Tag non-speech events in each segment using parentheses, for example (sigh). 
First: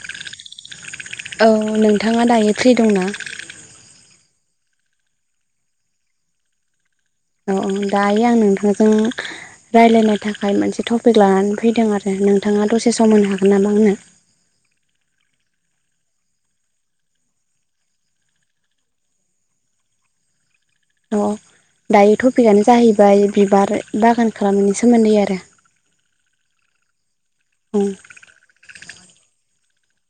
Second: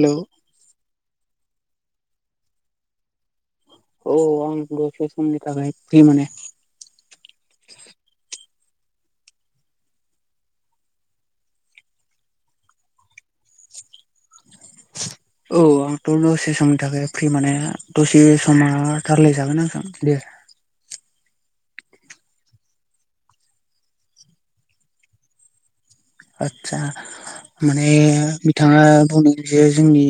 हेल'! औ नोंथाङा दायो फ्रि दंना? औ आं दसे समनि थाखाय फ्रि माने। औ औ दायो आं नोंथांजों रायलायनो थाखाय मोनसे टपिक लानानै फैदों आरो। नोंथाङा दसे सम होनो हागोन नामा आंनो। (unintelligible) औ आंथ' दसे समनि थाखाय फ्रि माने दसे समा गार्लाय जागोन आंजों दे अ दायो टपिकानो जाहैबाय बिबार बागान खालामनायनि सोमोन्दै आरो आतसा औ माने बिथाङा बुंदों जे जोंनि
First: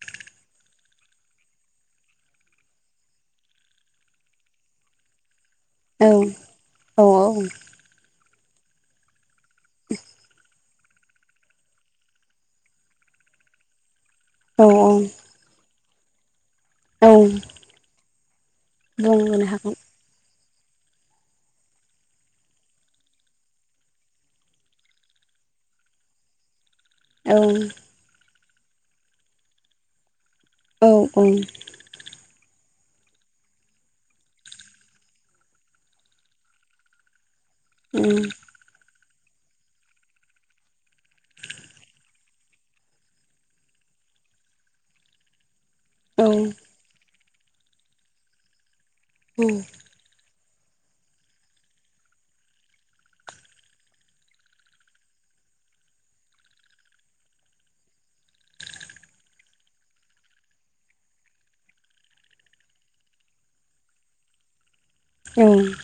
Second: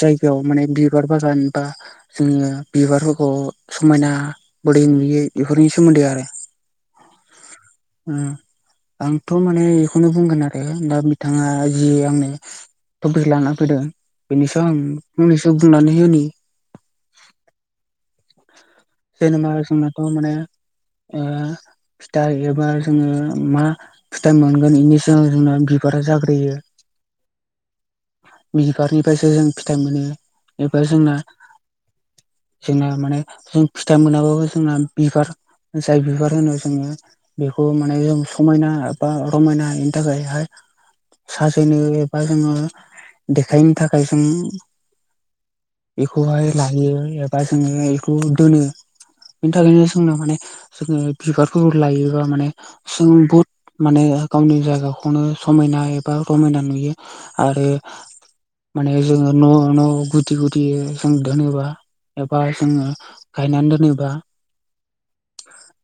जायगायाव माने बिबार बागान बा जोङो बिबारफोरखौ समायना बोरै नुयो बेफोरनि सोमोन्दै औ आरो औ आंथ' माने एखौनो बुंगोन आरो ओ दा बिथाङा जि आंनो टपिक लाना फैदो औ बेनिसाव आं फंनैसो बुंनानै होनि औ बुंबोनो जेनेबा हागोन जोंनाथ माने ओ फिथाइ एबा जोङो मा फिथाइ मोनगोन इनि सिगां जोंना बिबारा जाग्रोयो औ बिबारनिफ्रायसो जों फिथाइ मोनो एबा औ जोंना औ जोंना माने जों फिथाइ मोनाबाबो जोंना बिबार जाय बिबार होनो जोङो बेखौ माने जों समायना बा रमायनानि थाखायहाय साजायनो एबा जोङो देखायनो थाखाय जों (inaudible) एखौहाय लायो एबा जोङो एखौ दोनो बेनि थाखायनो जोंनो माने जोङो बिबारफोरखौ लायोबा माने जों बुहुद माने गावनि जायगाखौनो समाय ना एबा रमायना नुयो आरो माने जोङो न न गुदि गुदि जों दोनोबा एबा जोङो गायनानै दोनोबा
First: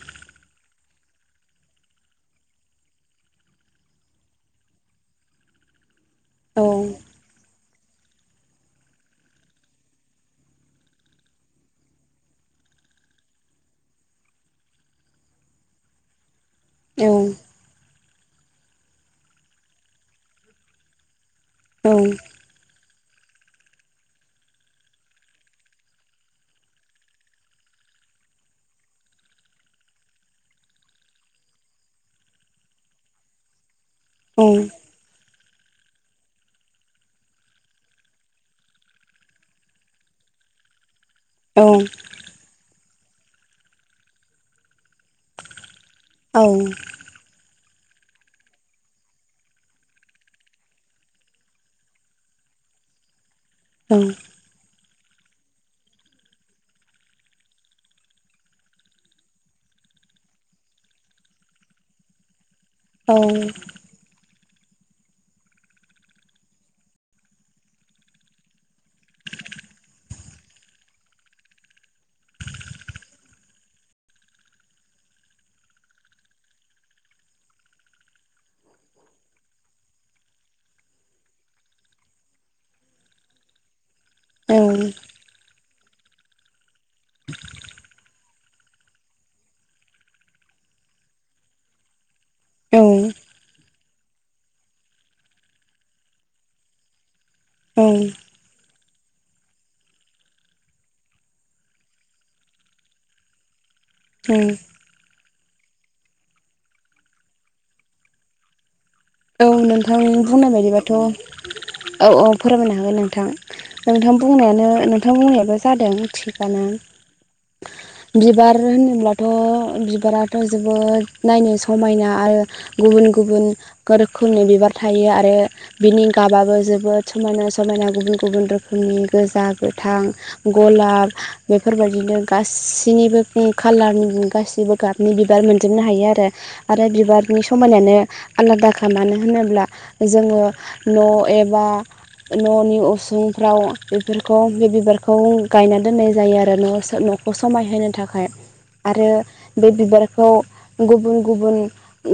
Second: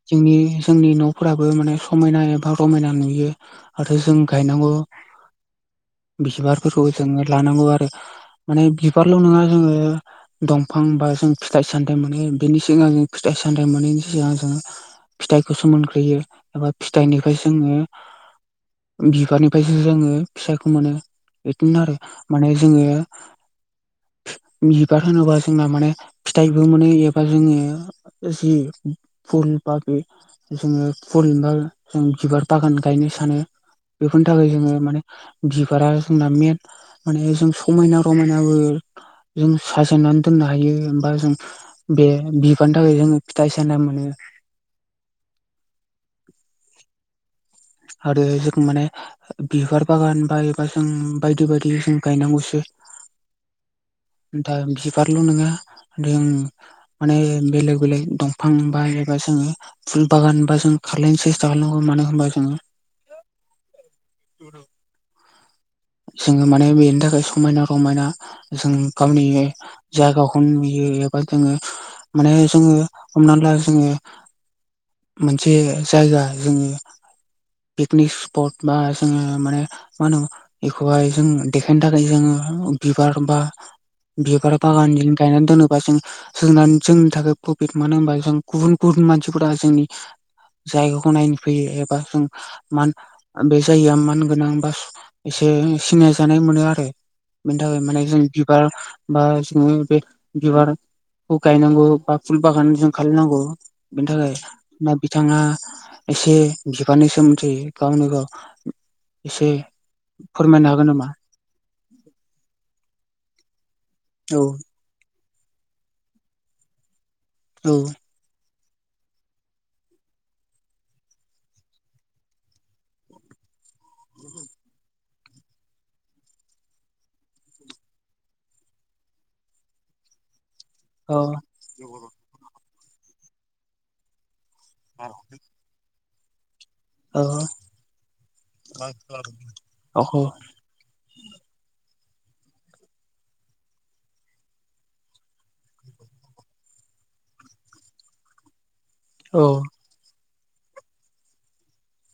जोंनि जोंनि न फोराबो माने समायना एबा रमायना नुयो आरो जों गायनांगौ (inaudible) बिबारफोरखौ जोङो लानांगौ आरो माने बिबारल नङा जोङो दंफां बा जों फिथाइ सामथाय मानो बेनि सिगां फिथाइ सामथाइ मोनैनि सिगां जों फिथाइखौ सो मोनग्रोयो एबा फिथाइनिफ्राय जोङो बिबारनिफ्रायसो जोङो फिथाइखौ मोनो बिदिनो आरो माने जोङो बिबार होनोबा जोंना माने फिथाइबो मोनो ए बा जोंङो जि फुल बागै जोङो परिबार जों बिबार बागान गायनो सानो बेफोरनि थाखाय जोङो माने बिबारा जोंना मेद माने जों समायना रमायनाबो जों साजायनानै दोन नों हायो (unintelligible) औ बे बिबारनि थाखाय जोङो फिथाइ सामथाइ मोनो औ आरो जों माने बिबार बागान बायोबा जों बायदि बायदि जों गायनांगौसो (inaudible) दा बिबारल नोङा जों माने बेलेक बेलेग दंफां बा एबा जोङो फुल बागान बा जों खारलायनो सेस्था खालामनांगौ मानो होमबा जों औ जोङो माने बेनि थाखाय समायना रमायना जों गावनि जायगाखौ नुयो एबा जोङो माने जोङो हमनानै ला जोङो मोनसे जायगा जोङो पिकनिक स्पट बा जोङो माने मा होनो इखौहाय जों देखायनो थाखाय जोङो बिबार बा बिबार बागान जों गायनानै दोनोबा जों जोंनानो जोंनि थाखाय प्रफिट मानो होनबा जों गुबुन गुबुन मानसिफोरा जोंनि जायगाखौ नायनो फैयो एबा जों मान ओ बे जायगाया मान गोनां बा एसे सिनाय जानाय मोनो आरो। बेनि थाखाय औ माने जों बिबार बा जोङो बे बिबारखौ गायनांगौ बा फुल बागान जों खालायनांगौ बेनि थाखाय औ दा बिथाङा एसे बिबारनि सोमोन दै गाव नो गाव औ एसे नोंथांनि बुंनाय फोरमायनो बायदिबाथ हागोन नामा औ औ फोरमायनो हागोन नोंथां। नोंथां औ बुंनायानो नोंथां बुंनायाबो जादों थिंगानो औ बिबार बार होनोब्लाथ' बिबाराथ' जोबोद नायनो समायना आरो गुबुन गुबुन रोखोमनि बिबार थायो आरो बिनि गाबाबो जोबोद समायना समायना गुबुन गुबुन रोखोम नि गोजा गोथां गलाब औ बेफोरबायदिनो गासिनिबो ओ कालारनि गासै निबो गाबनि बिबार मोनजोबनो हायो आरो आरो बिबारनि समायानो आलादा खा मानो होनोब्ला औ जोङो न' एबा न'नि उसुंफ्राव बेफोरखौ बे बिबारखौ गायना दोननाय जायो आरो न' सो न' न'खौ समायहोनो थाखाय आरो औ बे बिबारखौ गुबुन गुबुन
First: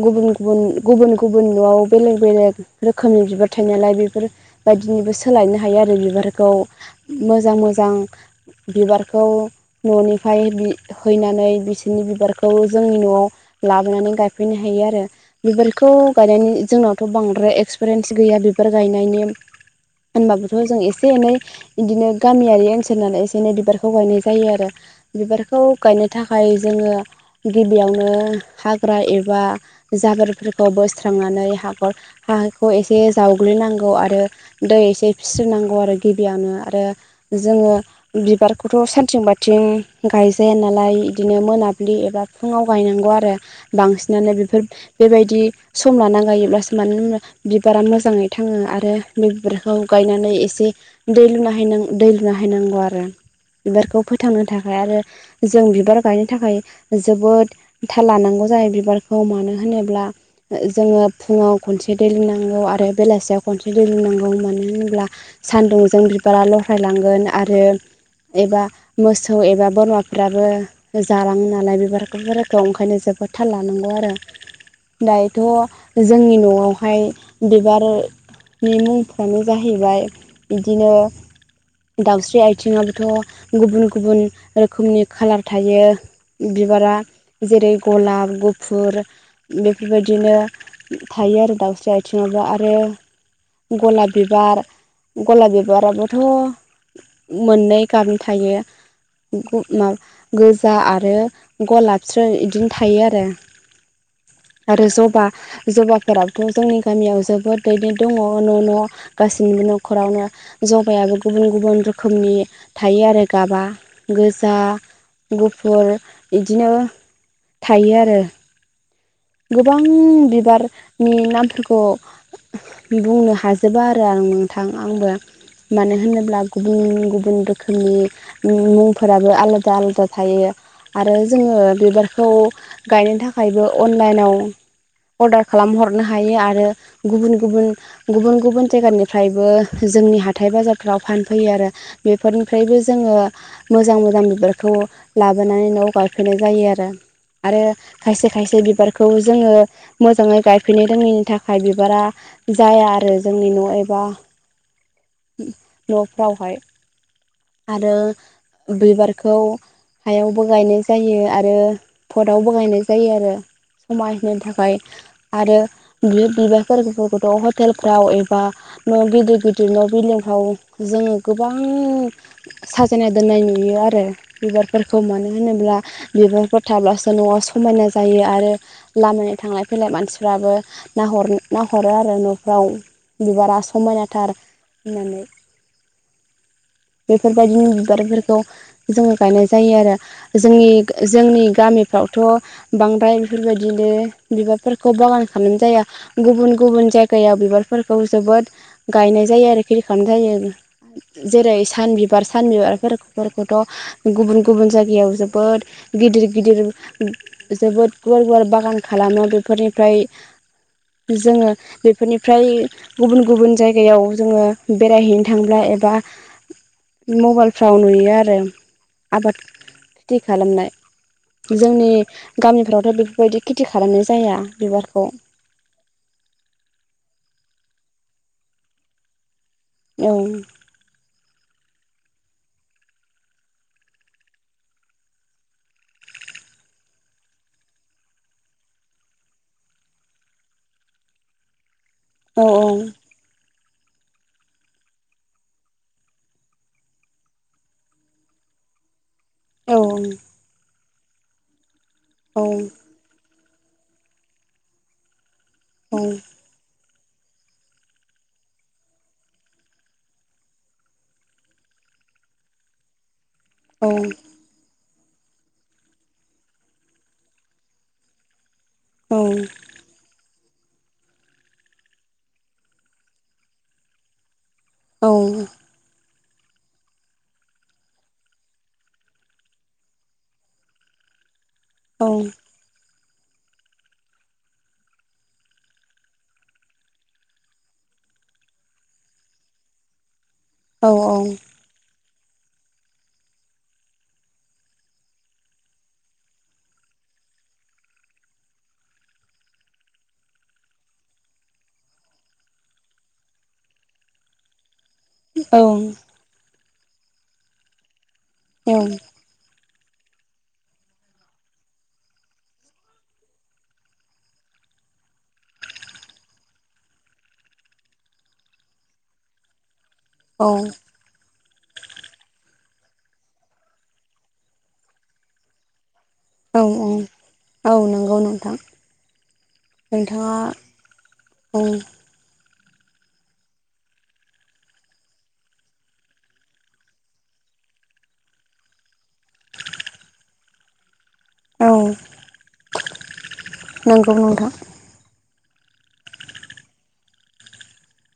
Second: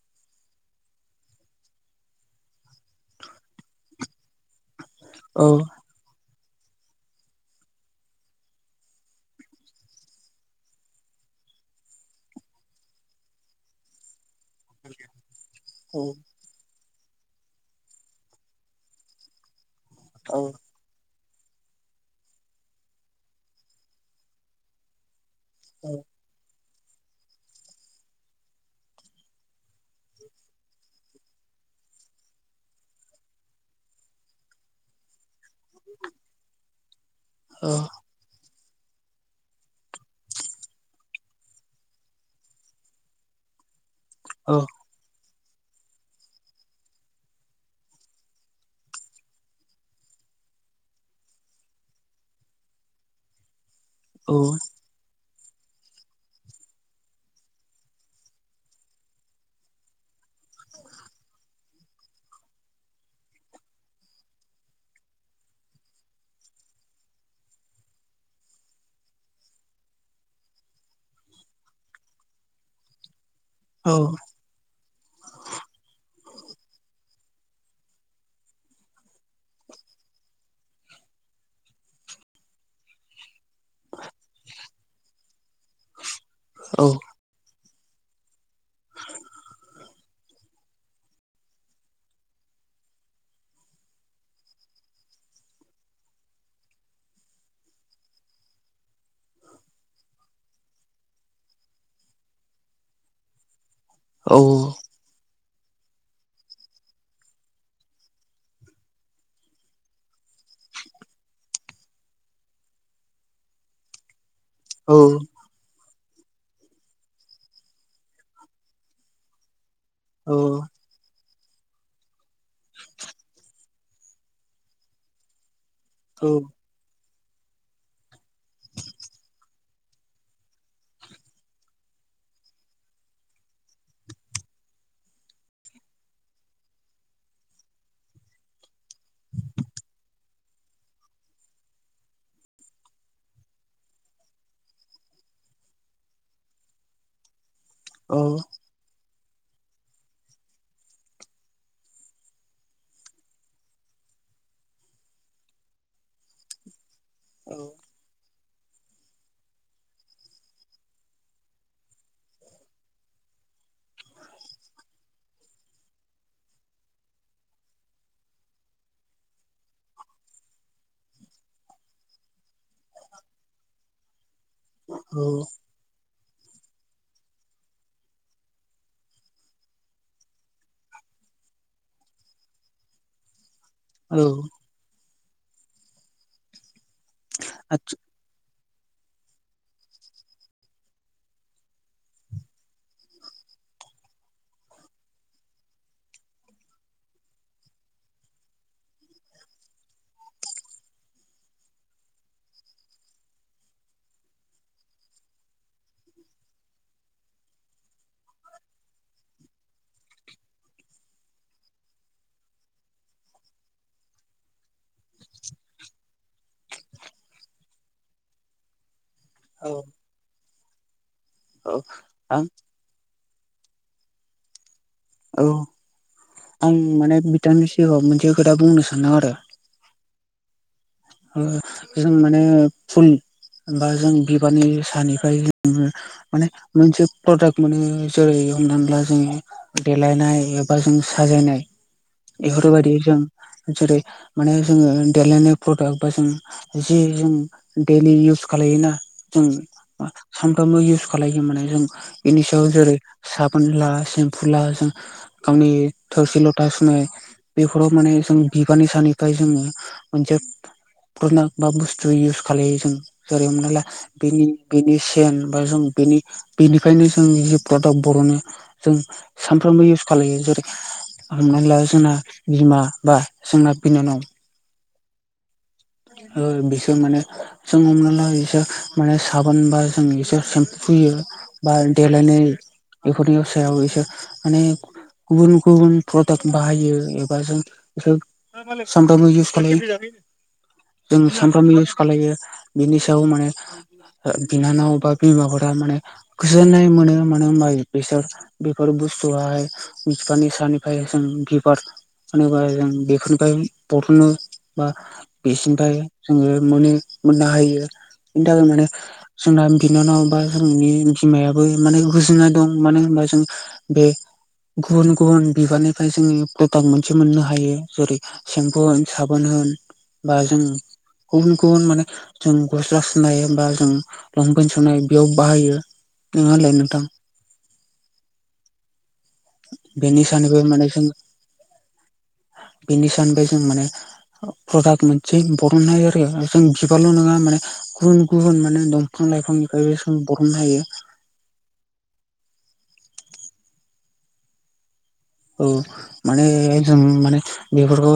गुबुन गुबुन गुबुन गु गुबुन न'आव बेलेग बेलेग रोखोमनि बिबार थायो नालाय बेफोर बायदिनिबो सोलायनो हायो आरो बिबारखौ मोजां मोजां बिबारखौ न'निफ्राय बिहैनानै बिसोरनि बिबारखौ जोंनि न'आव लाबोनानै गायफैनो हायो आरो बिबारखौ औ नि जोंनावथ' बांद्राय एक्सपिरियेन्स गैया बिबार गायनायनि औ होनबाबोथ' जों एसे एनै इदिनो गामियारि ओनसोल नालाय एसे एनै बिबारखौ गायनाय जायो आरो बिबारखौ औ गायनो थाखाय जोङो गिबियावनो हाग्रा एबा जाबोरफोरखौ बोस स्रांनानै हाखर हाखौ एसे जावग्लिनांगौ आरो दै एसे फिस्रोनांगौ आरो गिबियावनो आरो जोङो आं बिबार खौथ' सानथिं बाथिं गायजाया नालाय इदिनो मोनाब्लि एबा फुङाव गायनांगौ आरो बांसिनानो बेफोर बेबायदि सम लाना गायोब्लासो मानो होनब्ला बिबारा मोजाङै थाङो आरो बे बिबारखौ गायनानै एसे दै लुना हैनां दै लुना हैनांगौ आरो बिबारखौ फोथांनो थाखाय आरो जों बिबार गायनो थाखाय जोबोद थाल लानांगौ जायो बिबारखौ मानो होनोब्ला जोङो फुङाव खनसे दै लुनांगौ आरो बेलासियाव खनसे दै लुनांगौ मानो होनब्ला सान्दुंजों बिबारा लरहायलांगोन आरो एबा मोसौ एबा बोरमाफ्राबो जालाङो नालाय बिबारखौबो दं ओंखायनो जोबोद थाल लानांगौ आरो औ दाय जोंनि न'आवहाय बिबार नि मुंफ्रानो जाहैबाय बिदिनो दाउस्रि आथिंाबोथ' गुबुन गुबुन रोखोमनि खालार थायो बिबारा जेरै गलाब गुफुर बेफोरबायद दिनो थायो आरो दाउस्रि आथिङावबो आरो गलाब बिबार गलाब बिबाराबोथ' मोननै गाबनि थायो गु माब गोजा आरो गलाबस्रो बिदिनो थायो आरो आरो जबा जबाफोराबथ' जोंनि गामियाव जोबोद दैदेन दङ न' न' गाैबो न'खरावनो जबायाइाबो गुबुन गुबुन रोखोमनि थायो आरो गाबा गोज दा गुफुर बिदिनो थायो आरो गोबां बिबारनि नाम फिग' बिबुंनो हाजोबा आरो आं नोंथां आंबो मानो होनोब्ला गुबुं गु उन दोखोमनि मुंफोराबो आलादा आलादा थायो आरो जोङो बिबारखौ गायनो थाखायबो अनलाइन अर्डार खालाम हरनो हायो आरो गुबुन गुबुन गुबुन गुबुन जायगानिफ्रायबो जोंनि ह थाइ बाजारफ्राव फानफैयो आरो बेफोरनिफ्रायबो जोङो मोजां मोजां बिबारखौ लाब लाबोनानै नवाव गायफैनाय जायो आरो आरो खायसे बारखौ जोङो मोजाङै गायफैनो रोङैनि थाखाय बिबारा जाया आरो जोंनि न' एबा न'फ्रावहाय आरो बैबारखौ हायावबो गायनाय जायो आरो फटावबो गायनाय जायो आरो। समायहो थाखाय आरो बि बिबारफोरखौथ' हटेलफ्राव एबा न' गिदिर गिदिर न' बिल्दिंफ्राव जोङो गोबां साजायनाय दोननाय नुयो आरो। बिबारफोरखौ मानो होनोब्ला बिबारफोर थाब्लासो न'आ समायना जायो आरो लामानि थांलाय फैलाय मानसिफ्राबो नाहर-नाहरो आरो न'फ्रा आव बिबारा समायनाथार होननानै। बेफोरबायदिनि बिबारफोरखौ जोङो गायनाय जायो आरो। जोंनि जोंनि गामिफ्राव थ' बांद्राय बेफोरबायदिनो बिबारफोरखौ बागान खामना जाया गुबुन गुबुन जायग गाया बिबारफोरखौ जोबोद गायनाय जायो आरो खिरि खामद्रायो जेरै सान बिबार सान बिबारफोरखौथ' गुबुन गुबुन जायगायाव जोबोद गिदिर गिदिर जोबोद गुवार गुवार बागान खालामो बेफोरनिफ्राय जोङो बेफोरनिफ्राय गुबुन गुबुन जायगायाव जोङो बेरायहैनो थांब्ला एबा मबाइलफ्राव नुयो आरो। आबाद थि खालामनाय। जोंनि गामिफ्रावथ' बेफोरबायदि खेथि खालामनाय जाया बिबार औ आं माने बिथांनि सिगाङाव मोनसे खोथा बुंनो सानदों आरो। ओं। जों माने फुल होबा जों बिबारनि सानिफ्राय माने मोनसे प्रदाक्ट मोनो जोरै होननो थांब्ला जों देलायनाय एबा जों साजायनाय औ बेफोरबायदि जों जेरै माने जोङो देलायनाय प्रडाक्ट बा जों जे जों देलि इउस खालायोना जों औ सानफ्रामबो इउस खालायो माने जों बेनि औ सायाव जेरै साबोन ला सिम फुला जों गावनि औ थोरसि ल'था समनाय बेफोराव माने जों बिबारनि सानिफ्राय जोङो मोनजेफ प्रनाक्ट बा बुस्थु इउस खालामलायो जों जेरै हमनाला औ बेनि बेनि सेन बा जों बेनि बेनिफायनो जों जि प्रडाक्ट बर'नो जों सानफ्रामबो इउस खालायो जेरै हमनानैला जोंना बिमा बा जोंना बिनानाव औ। ओ बिसोर माने जों हमनो ला बिसोर माने साबोन बा जों बिसोर सेम्पु पुयि इयो बा देलायनाय बेफोरनि सायाव इसोर माने गुबुन गुबुन प्रडाक्ट बाहायो एबा जोख सामथामबो इउस खालायो जों सानफ्राम इउस खालायो बिनि सायाव माने हो बिनानाव बा बिमाफोरा माने गोजोननाय मोनो मानो होमबा बिसार बेफोर बुस्थुआय बिसफानि सानिफ्राय जों गबार मानोबा जों बेफोनफाय बथोनो बा बिसिनिफ्राय जोंङो मोनो मोननो हायो बेनि थाखाय माने जोंना बिनानाव बा जोंनि बिमायाबो माने गोजोननाय दं मानो होनबा जों बे गुबुन गुबुन बिबारनिफ्राय जोंङो प्रडाक्ट मोनसे मोननो हायो जेरै सेम्पु साबोन बा औ जों गुबुन गुबुन माने जों गस्ला सुनाय बा जों लंपेन सुनाय बेयाव बाहायो नङा होनलाय नोंथां औ-औ-औ नंगौ नोंथां दां बेनिसानैबो माने औ बेनि सानिफाय जों माने प्रडाट मोनसे बरननाय आरो जों बिबारल नंङा माने गुबुन गुबुन माने दंफां लाइफांनिफ्राय जों बरननो हायो औ नोंगौ नोंथां औ माने जों माने बेफोरखौ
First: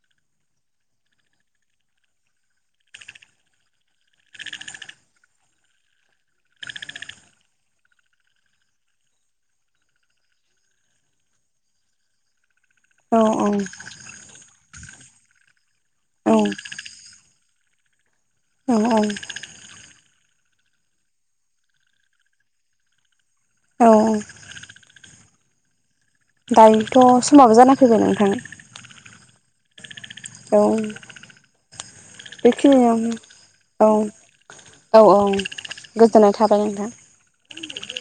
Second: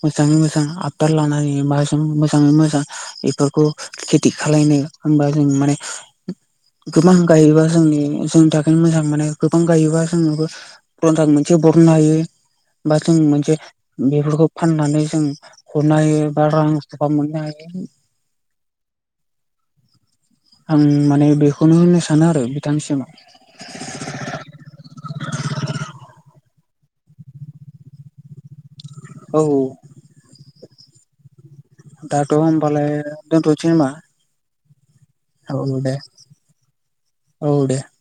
मोजांङै मोजां आथार लाना माजों मोजांङै मोजां बेफोरखौ खेथि खालायनो होनबा जों माने गोबां गायोबा जोंनि जोंनि थाखायनो मोजां मोने गोबां गायोबा जोंनोबो प्रदाक मोनसे बरननो हायो बा जों औ मोनसे बेफोरखौ फाननानै जों हरनो हायो औ बा रां रुफा मोननो हायो औ आं माने बेखौनो होननो सानो आरो बिथांनिसिम औ (unintelligible) दायोथ' समाबो जाना फैबाय नोंथां औ औ दाथ' होमबालाय बेखिनियावनो दोनथनोसै नामा? औ औ औ गोजोननाय थाबाय औ दे नोंथां